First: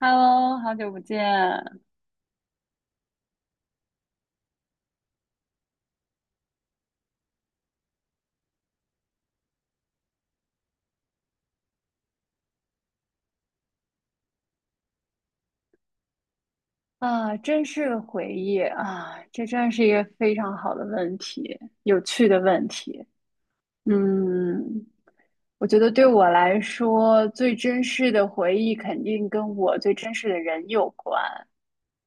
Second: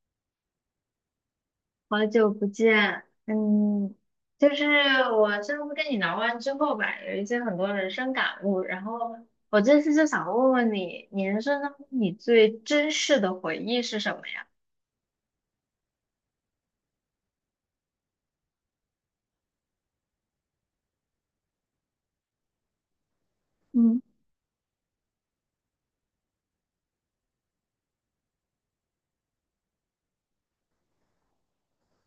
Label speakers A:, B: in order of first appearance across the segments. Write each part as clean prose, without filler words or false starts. A: Hello,好久不见。
B: 好久不见，就是我上次跟你聊完之后吧，有一些很多人生感悟，然后我这次就想问问你，你人生当中你最珍视的回忆是什么呀？
A: 啊，真是个回忆啊！这真是一个非常好的问题，有趣的问题。
B: 嗯
A: 嗯，我觉得对我来说，最真实的回忆肯定跟我最真实的人有关。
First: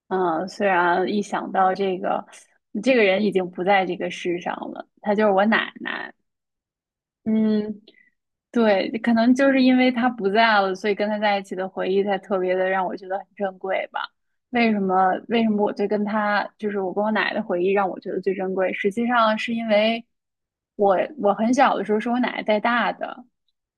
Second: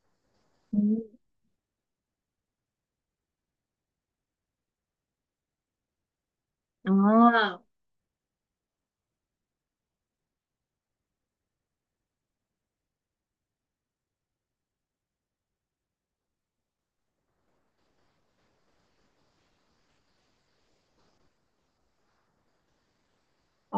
A: 嗯，虽
B: 嗯。
A: 然一想到这个，这个人已经不在这个世上了，他就是我奶奶。
B: 哦。
A: 嗯，对，可能就是因为他不在了，所以跟他在一起的回忆才特别的让我觉得很珍贵吧。为什么？为什么我对跟他，就是我跟我奶奶的回忆让我觉得最珍贵？实际上是因为我很小的时候是我奶奶带大的，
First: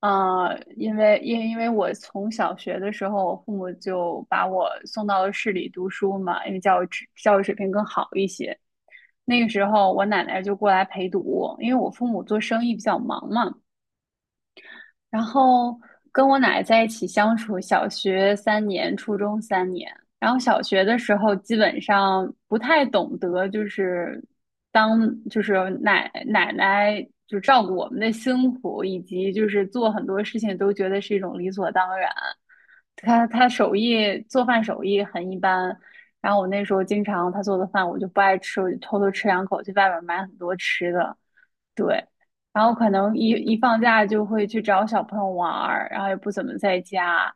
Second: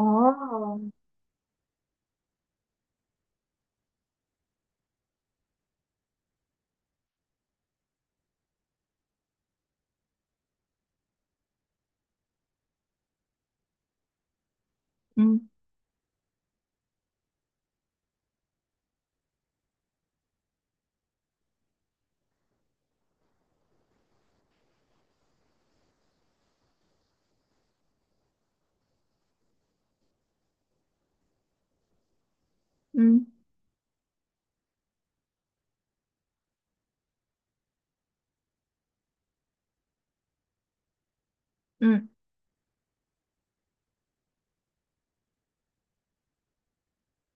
A: 因为我从小学的时候，我父母就把我送到了市里读书嘛，因为教育水平更好一些。那个时候我奶奶就过来陪读，因为我父母做生意比较忙嘛。然
B: 嗯
A: 后跟我奶奶在一起相处，小学三年，初中三年。然后小学的时候基本上不太懂得，就是当就是奶奶就照顾我们的辛苦，以及就是做很多事情都觉得是一种理所当然。她
B: 嗯
A: 她做饭手艺很一般，然后我那时候经常她做的饭我就不爱吃，我就偷偷吃两口，去外边买很多吃的。
B: 嗯。
A: 然后可能一放假就会去找小朋友玩儿，然后也不怎么在家，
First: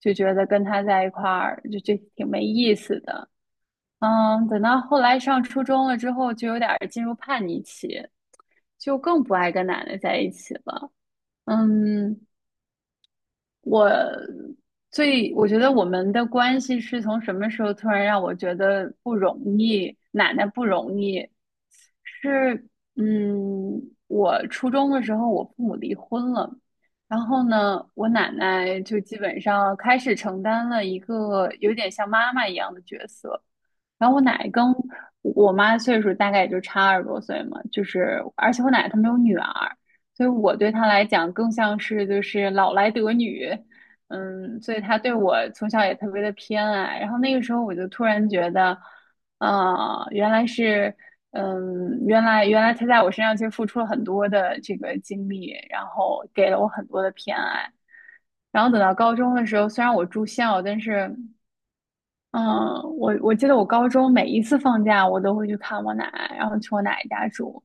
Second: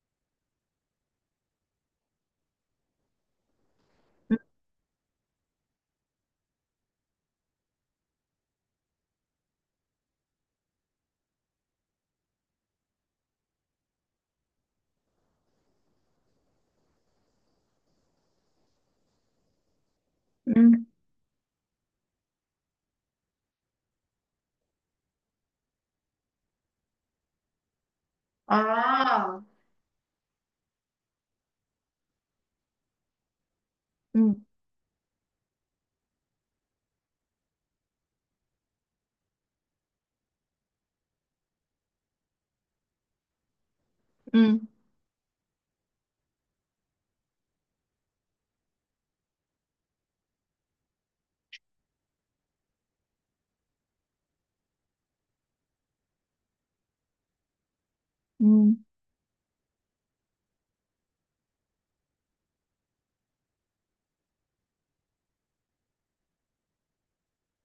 A: 就觉得跟他在一块儿就挺没意思的。嗯，等到后来上初中了之后，就有点儿进入叛逆期，就更不爱跟奶奶在一起了。嗯，我我觉得我们的关系是从什么时候突然让我觉得不容易，奶奶不
B: 嗯。
A: 容易，是，嗯，我初中的时候我父母离婚了，然后呢，我奶奶就基本
B: 哦。
A: 上开始承担了一个有点像妈妈一样的角色，然后我
B: 嗯
A: 奶跟我妈岁数大概也就差二十多岁嘛，就是而且我奶她没有女儿，所以我对她来讲更像是就是老来得女，嗯，
B: 嗯
A: 所以她对我从小也特别的偏爱。然后那个时候我就突然觉得，啊，原来是，原来她在我身上其实付出了很多的这个精力，然后给了我很多的偏爱。然后等
B: 嗯
A: 到高中的时候，虽然我住校，但是嗯，我记得我高中每一次放假，我都会去看我奶，然后去我奶家住。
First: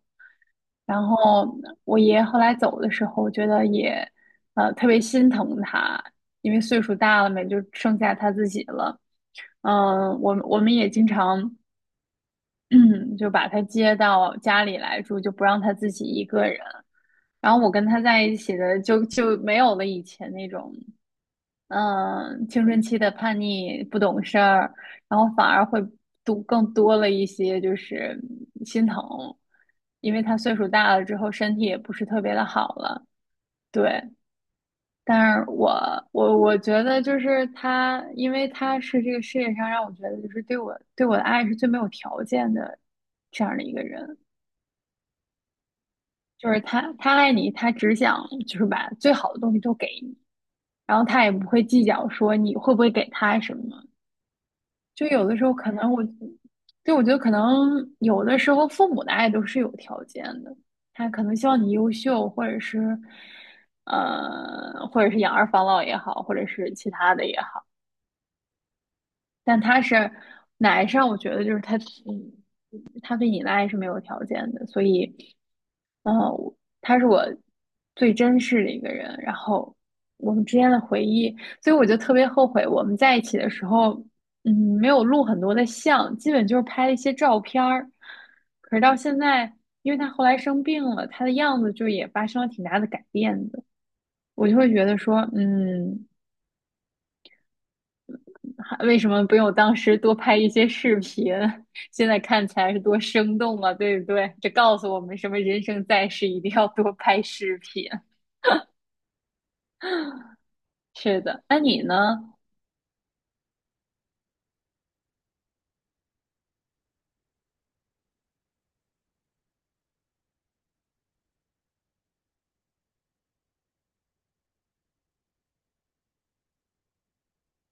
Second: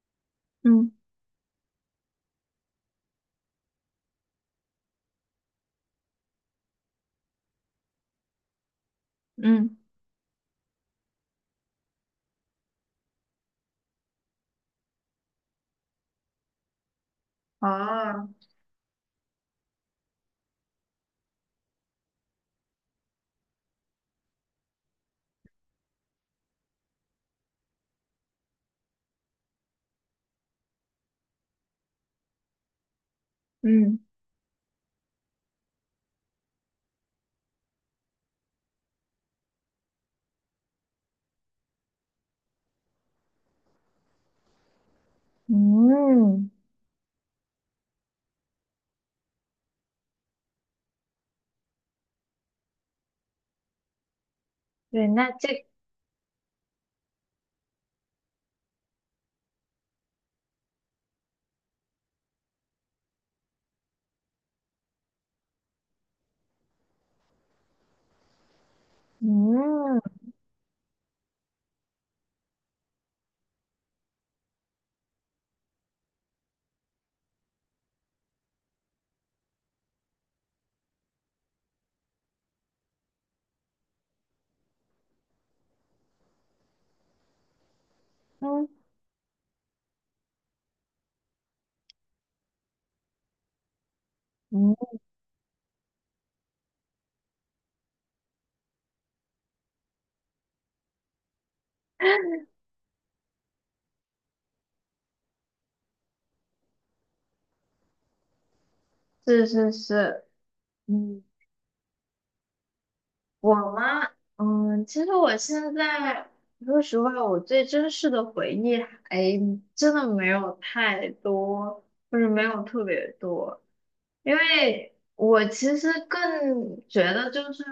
B: 嗯
A: 然后我爷后来走的时候，我觉得也，特别心疼他，因为岁数大了嘛，也就剩下他自己了。
B: 嗯。
A: 嗯，我们也经常，就把他接到家里来住，就不让他自己一个人。然后我跟他在
B: 哦。
A: 一起的就没有了以前那种嗯，青春期的叛逆、不懂事儿，然后反而会更多了一些，就是嗯心疼，因为他岁数大了之后，身体也不是特别的好了。
B: 嗯
A: 对，但是我觉得就是他，因为他是这个世界上让我觉得就是对我的爱是最没有条件的这样的一个人，
B: 嗯。
A: 就是他爱你，他只想就是把最好的东西都给你，然后他也不会计较说你会不会给他什么。就
B: 对，
A: 有
B: 那
A: 的时候
B: 这，
A: 可能我，就我觉得可能有的时候父母的爱都是有条件的，他可能希望你优秀，或者是，或者是养儿防老也好，或者是其他的也好。但他
B: 嗯
A: 是奶上，我觉得就是他，嗯，他对你的爱是没有条件的，所以，他是我最珍视的一个人，然后我们之间的回忆，所以我就特别后悔我们在一起的时候，嗯，没有录很多的像，基本就是拍了一些照片儿。
B: 嗯
A: 可是到现在，因为他后来生病了，他的样子就也发生了挺大的改变的，我就会觉
B: 嗯。
A: 得说，嗯，为什么不用当时多拍一些视频？现在 看起来是多生动啊，对不对？这告诉我们什么？人生在世一定要多拍视频。
B: 是是是。
A: 是
B: 嗯，
A: 的，那你呢？
B: 我嘛，其实我现在说实话，我最真实的回忆还真的没有太多，就是没有特别多，因为我其实更觉得就是，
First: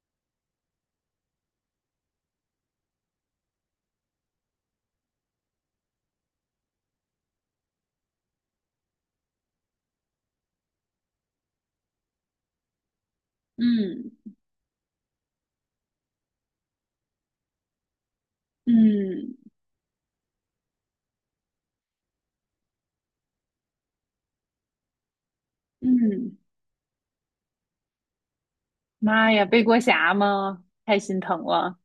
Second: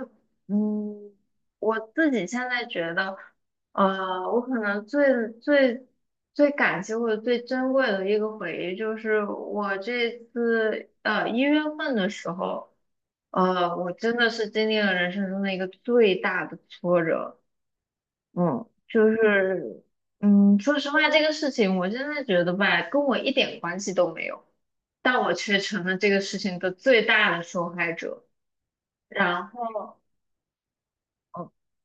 B: 嗯，我自己现在觉得。我可能最感激或者最珍贵的一个回忆，就是我这次一月份的时候。我真的
A: 嗯，
B: 是经历了人生中的一个最大的挫折。嗯，就
A: 嗯
B: 是说实话，这个事情我真的觉得吧，跟我一点关系都没有，但我却成了这个事
A: 嗯，
B: 情的最大的受害者。
A: 妈呀，
B: 然
A: 背锅
B: 后
A: 侠吗？太心疼
B: 嗯
A: 了。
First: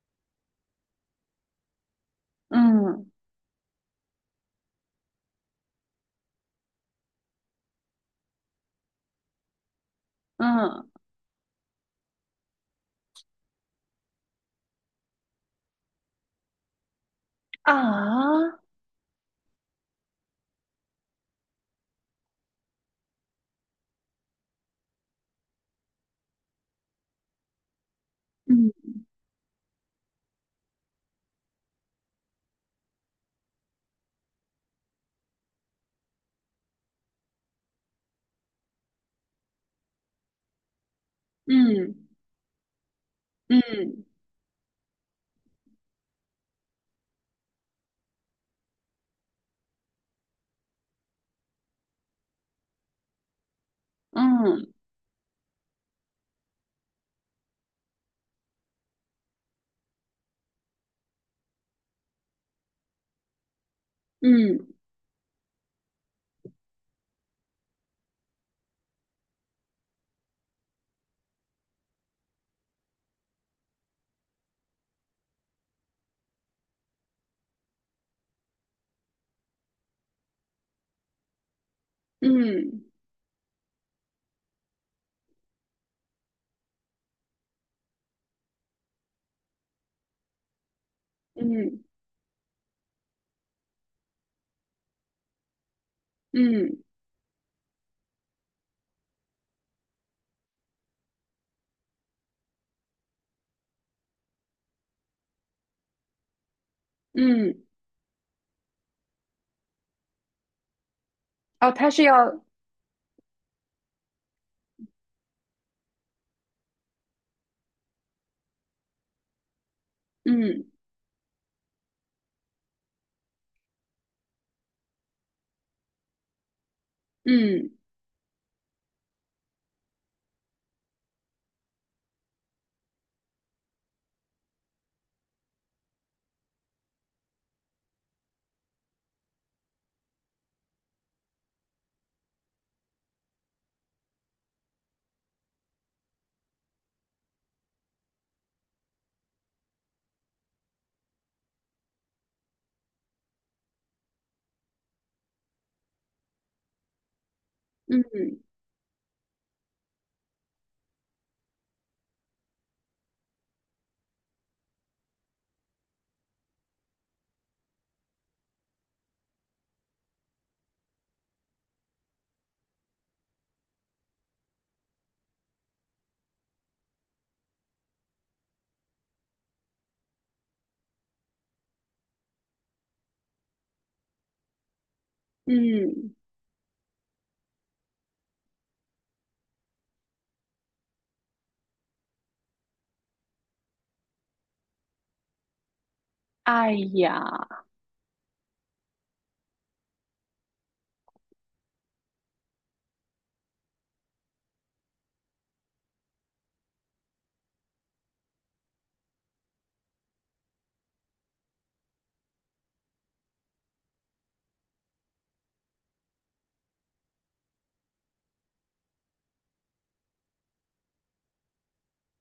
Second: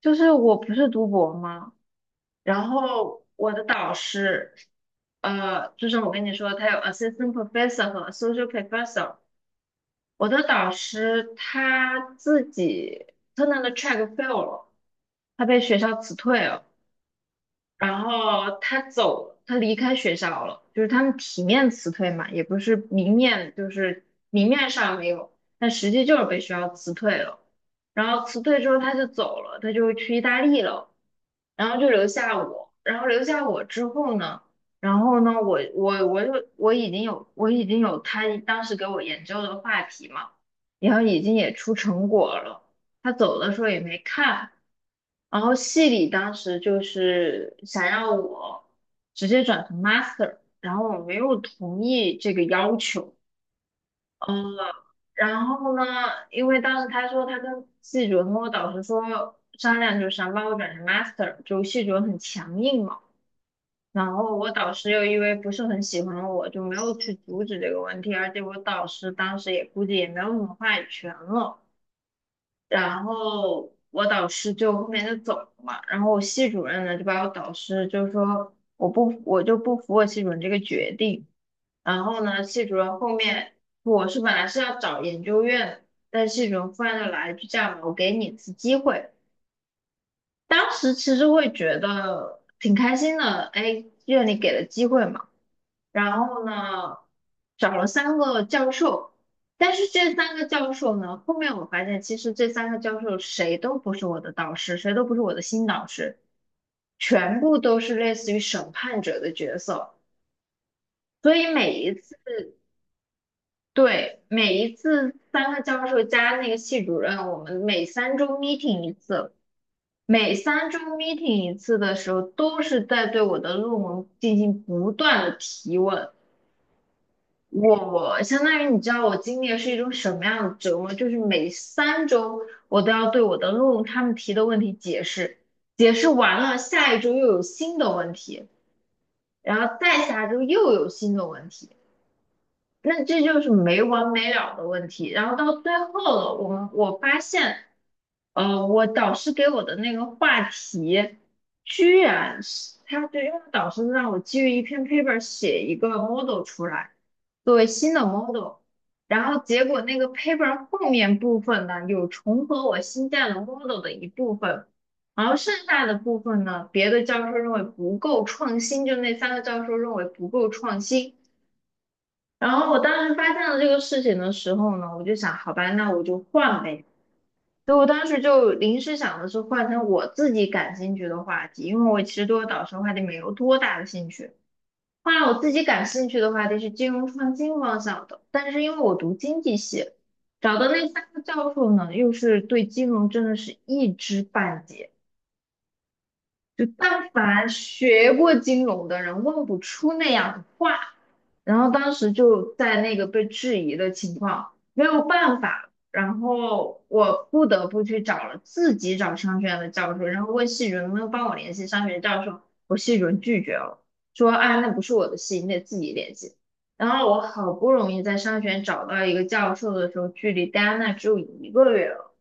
B: 就是我不是读博吗？然
A: 嗯，
B: 后我的导师，就是我跟你说，他有 assistant professor 和 associate professor。我的导
A: 嗯，
B: 师他自己 Turner 的 track fail 了，他被学校辞退了。然
A: 啊，
B: 后他走了，他离开学校了，就是他们体面辞退嘛，也不是明面，就是明面上没有，但实际就是被学校辞退了。然后辞退之后
A: 嗯，
B: 他就走了，他就去意大利了，然后就留下我。然后留下我之后呢，然后呢，我我我就我已经有我已经有他当时给我研究的话题嘛，然后已经也出成
A: 嗯，
B: 果了。他走的时候也没
A: 嗯，
B: 看。然后系里当时就是想要我直接转成 master，然后我没有同意这个要求。
A: 嗯，
B: 然后呢，因为当时他说他跟系主任跟我导师说商量，就是想把我转成 master，就系主任很强硬嘛。然后我
A: 嗯，
B: 导
A: 嗯，
B: 师又因为不是很喜欢我，就没有去阻止这个问题，而且我导师当时也估计也没有什么话语权了。然后我导师就后面就走了嘛，然后我系主任呢就把我导师就说我就不服我系主任这个决定。然后呢系主
A: 嗯，
B: 任后面，我是本来是要找研究院的，但系主任忽然就来一句："这样吧，我给你一次机会。"当时其实会觉
A: 嗯，
B: 得挺开心的，哎，院里给了机会嘛。然后
A: 嗯，
B: 呢，找了三个教授，但是这三个教授呢，后面我发现其实这三个教授谁都不是我的导师，谁都不是我的新导师，全部
A: 嗯
B: 都是类似于审判者的角色，所以
A: 哦，
B: 每
A: 他
B: 一
A: 是
B: 次。
A: 要
B: 对，每一次三个教授加那个系主任，我们每三周 meeting 一次，每三
A: 嗯，
B: 周 meeting 一次的时候，都是在对我的论文进行不断的提问。
A: 嗯，
B: 我相当于，你知道我经历的是一种什么样的折磨？就是每三周我都要对我的论文他们提的问题解释，解释完了，下一周又有新的问题，然后再下周又有新的问题。那这就是没完没了的问题。然后到最后了，我发现，我导师给我的那个话题，居然是，他，对，因为导师让我基于一篇 paper 写一个 model 出来，作为新的
A: 嗯，
B: model。然后结果那个 paper 后面部分呢，有重合我新建的 model 的一部分，然后剩下的部分呢，别的教授认为不够创新，就那三个教授认为不够创新。然后我当时发现了这个事情的时候呢，我就想，好吧，那我就换呗。所以我当时就临时想的是换成我自己感兴趣的话题，因为我其实对我导师的话题没有多大的兴趣。后来我自己感兴
A: 嗯，
B: 趣的话题是金融创新方向的，但是因为我读经济系，找的那三个教授呢，又是对金融真的是一知半解，就
A: 哎
B: 但凡
A: 呀，
B: 学过金融的人问不出那样的话。然后当时就在那个被质疑的情况，没有办法，然后我不得不去找了自己找商学院的教授，然后问系主任能不能帮我联系商学院教授，我系主任拒绝了，说："啊，那不是我的系，你得自己联系。"然后我好不容易在商学院找到一个教授的时候，距离戴安娜只有一个月了。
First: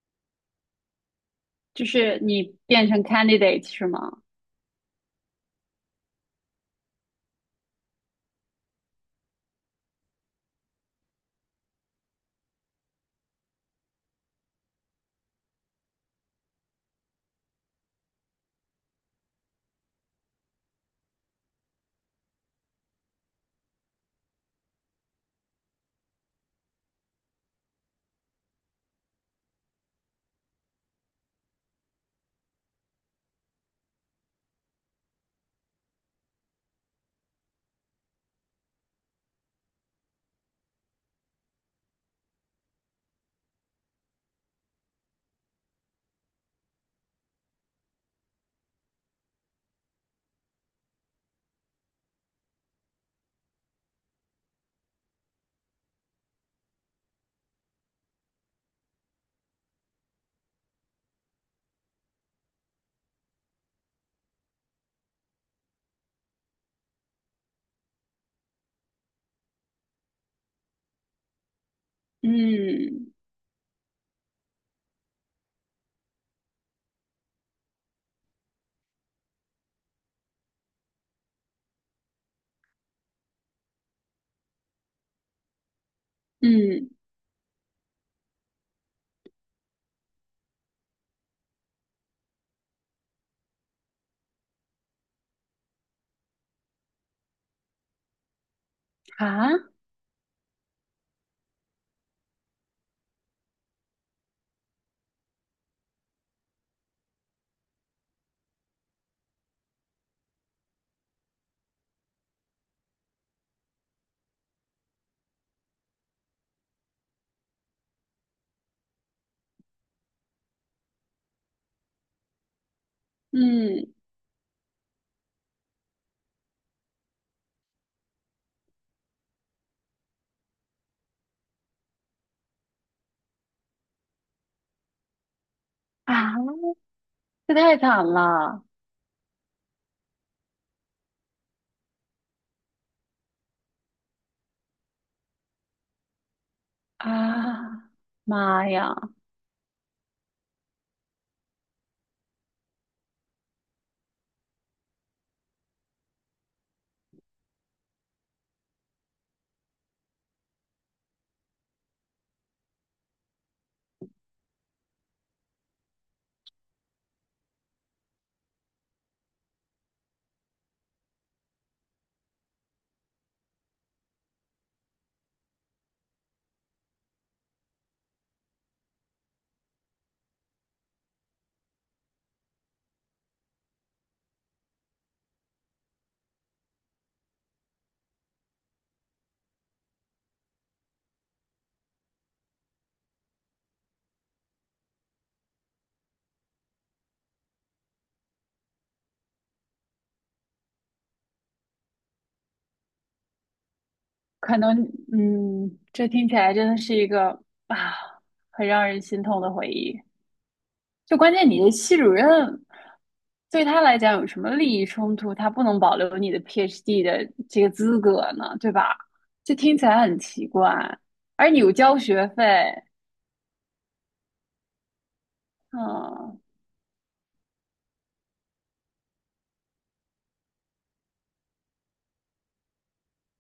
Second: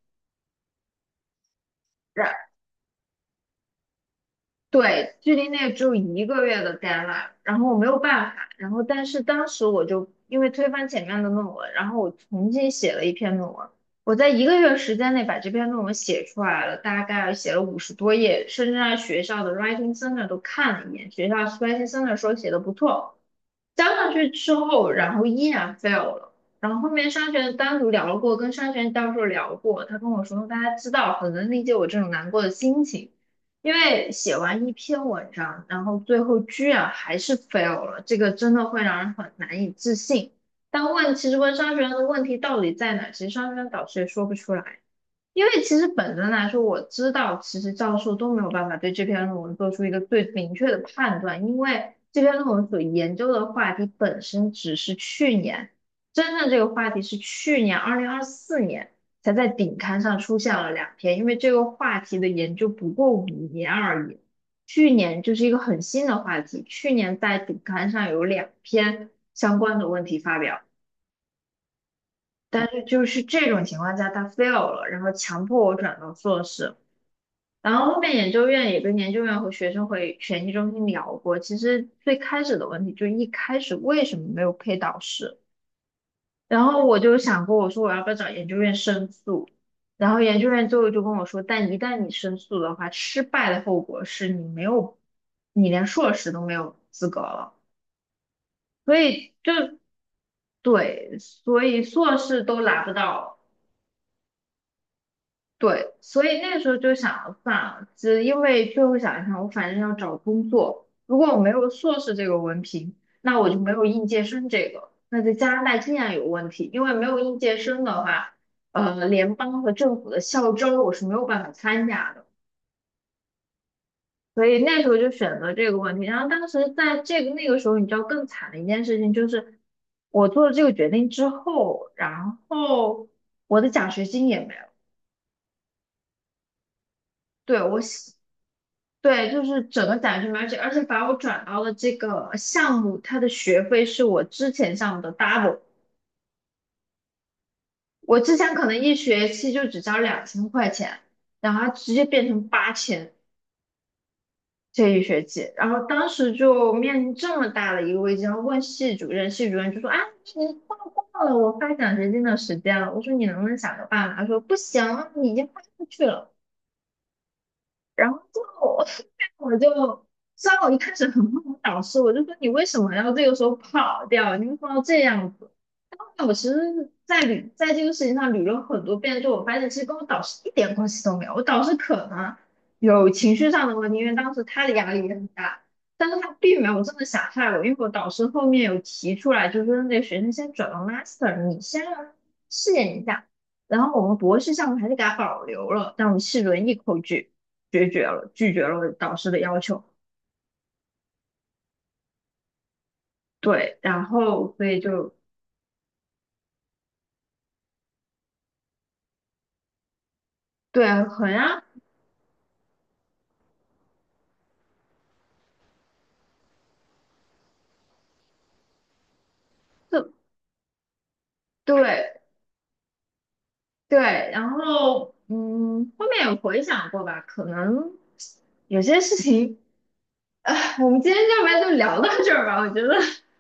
A: 就是你变成 candidate 是吗？
B: 对，距离那只有一个月的 deadline，然后我没有办法，然后但是当时我就因为推翻前面的论文，然后我重新写了一篇论文。我在一个月时间内把这篇论文写出来了，大概写了50多页，甚至让学校的 writing center 都看了一眼，学校 writing center 说写的不错。当上去之后，然后依然 fail 了。然后后面商学院单独聊过，跟商学院教授聊过，他跟我说，大家知道，很能理解我这种难过的心情，因为写完一篇文章，然后最后居然还是 fail 了，这个真的会让人很难以置信。但问，其实问商学院的问题到底在哪，其实商学院导师也说不出来。因为其实本身来说，我知道其实教授都没有办法对这篇论文做出一个最明确的判断，因为这篇论文所研究的话题本身只是去年，真正这个话题是去年2024年才在顶刊上出现了两篇，因为这个话题的研究不过5年而已。去年就是一个很新的话题，去年在顶刊上有两篇相关的问题发表。但是就
A: 嗯，
B: 是这种情况下，他 fail 了，然后强迫我转到硕士。然后后面研究院也跟研究院和学生会学习中心聊过，其实最开始的问题就是一开始为什么没有配导师？然后
A: 嗯，
B: 我就想过，我说我要不要找研究院申诉？然后研究院最后就跟我说，但一旦你申诉的话，失败的后果是你没有，你连硕士都没有资格了。所以就，
A: 啊，
B: 对，所以硕士都拿不到。对，所以那个时候就想，算了，只因为最后想一想，我反正要找工作，如果我没有硕士这个文凭，那我就没有应届生这个，那在加拿大依然有问题，因为没有应届生的话，联邦和政府的校招我是没有办法参加的，
A: 嗯，
B: 所以那时候就选择这个问题。然后当时在那个时候，你知道更惨的一件事情就是，我做了这个决定之后，然后我的奖学金也没有。
A: 啊，这
B: 对，
A: 太惨了！
B: 对，就是整个奖学金。而且把我转到了这个项目，它的学费是我之前项目的 double。
A: 啊！
B: 我之前可
A: 妈
B: 能一
A: 呀，
B: 学期就只交2000块钱，然后它直接变成8000这一学期。然后当时就面临这么大的一个危机，然后问系主任，系主任就说："啊，你错过了我发奖学金的时间了。"我说："你能不能想个办法？"他说："不行，你已经发出去了。"然后就我 我就，虽然我一开始很恨我导师，我就说："你为什么要这个时候跑掉？你为什么要这样子？"但后来我其实在这个事情上捋了很多遍，就我发现其实跟我导师一点关系都没有。我导师可能有情绪上的问题，因为当时他的压力也很大，但是他并没有真的想害我，因为我导师后面有提出来，就是说："那个学生先转到 master，你先让他试验一下。"然后我们博士项目还是给他保留了，但我们系轮一口诀。决绝了，拒绝了导师的要求。对，然后
A: 可
B: 所
A: 能
B: 以就，
A: 嗯，这听起来真的是一个啊，很让人心痛的回忆。
B: 对，
A: 就关
B: 很
A: 键你
B: 啊，
A: 的系主任对他来讲有什么利益冲突？他不能保留你的 PhD 的这个资格呢，对吧？这听起来
B: 就
A: 很奇怪，而你又交
B: 对
A: 学费。
B: 对，然后后面有
A: 嗯，
B: 回想过吧，可能有些事情，啊，我们今天要不然就聊到这儿吧，我觉得，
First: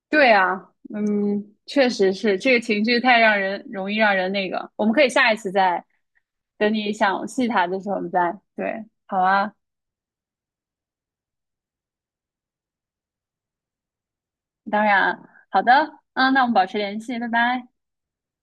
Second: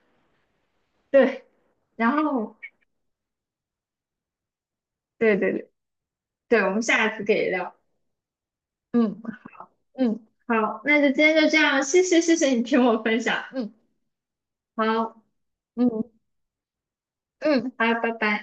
A: 对啊，
B: 对，
A: 嗯，确
B: 然
A: 实是这
B: 后
A: 个情绪太让人容易让人那个。我们可以下
B: 对
A: 一
B: 对
A: 次
B: 对
A: 再，
B: 对，我
A: 等
B: 们
A: 你
B: 下一次
A: 想
B: 可
A: 细
B: 以
A: 谈
B: 聊。
A: 的时候，我们再，对，好
B: 嗯
A: 啊，
B: 嗯。好，那就今天就这样，谢谢谢谢你听我分享。嗯。
A: 当然
B: 好。
A: 啊，好的，
B: 嗯
A: 嗯，那我们保持联系，拜拜。
B: 嗯。好，拜拜。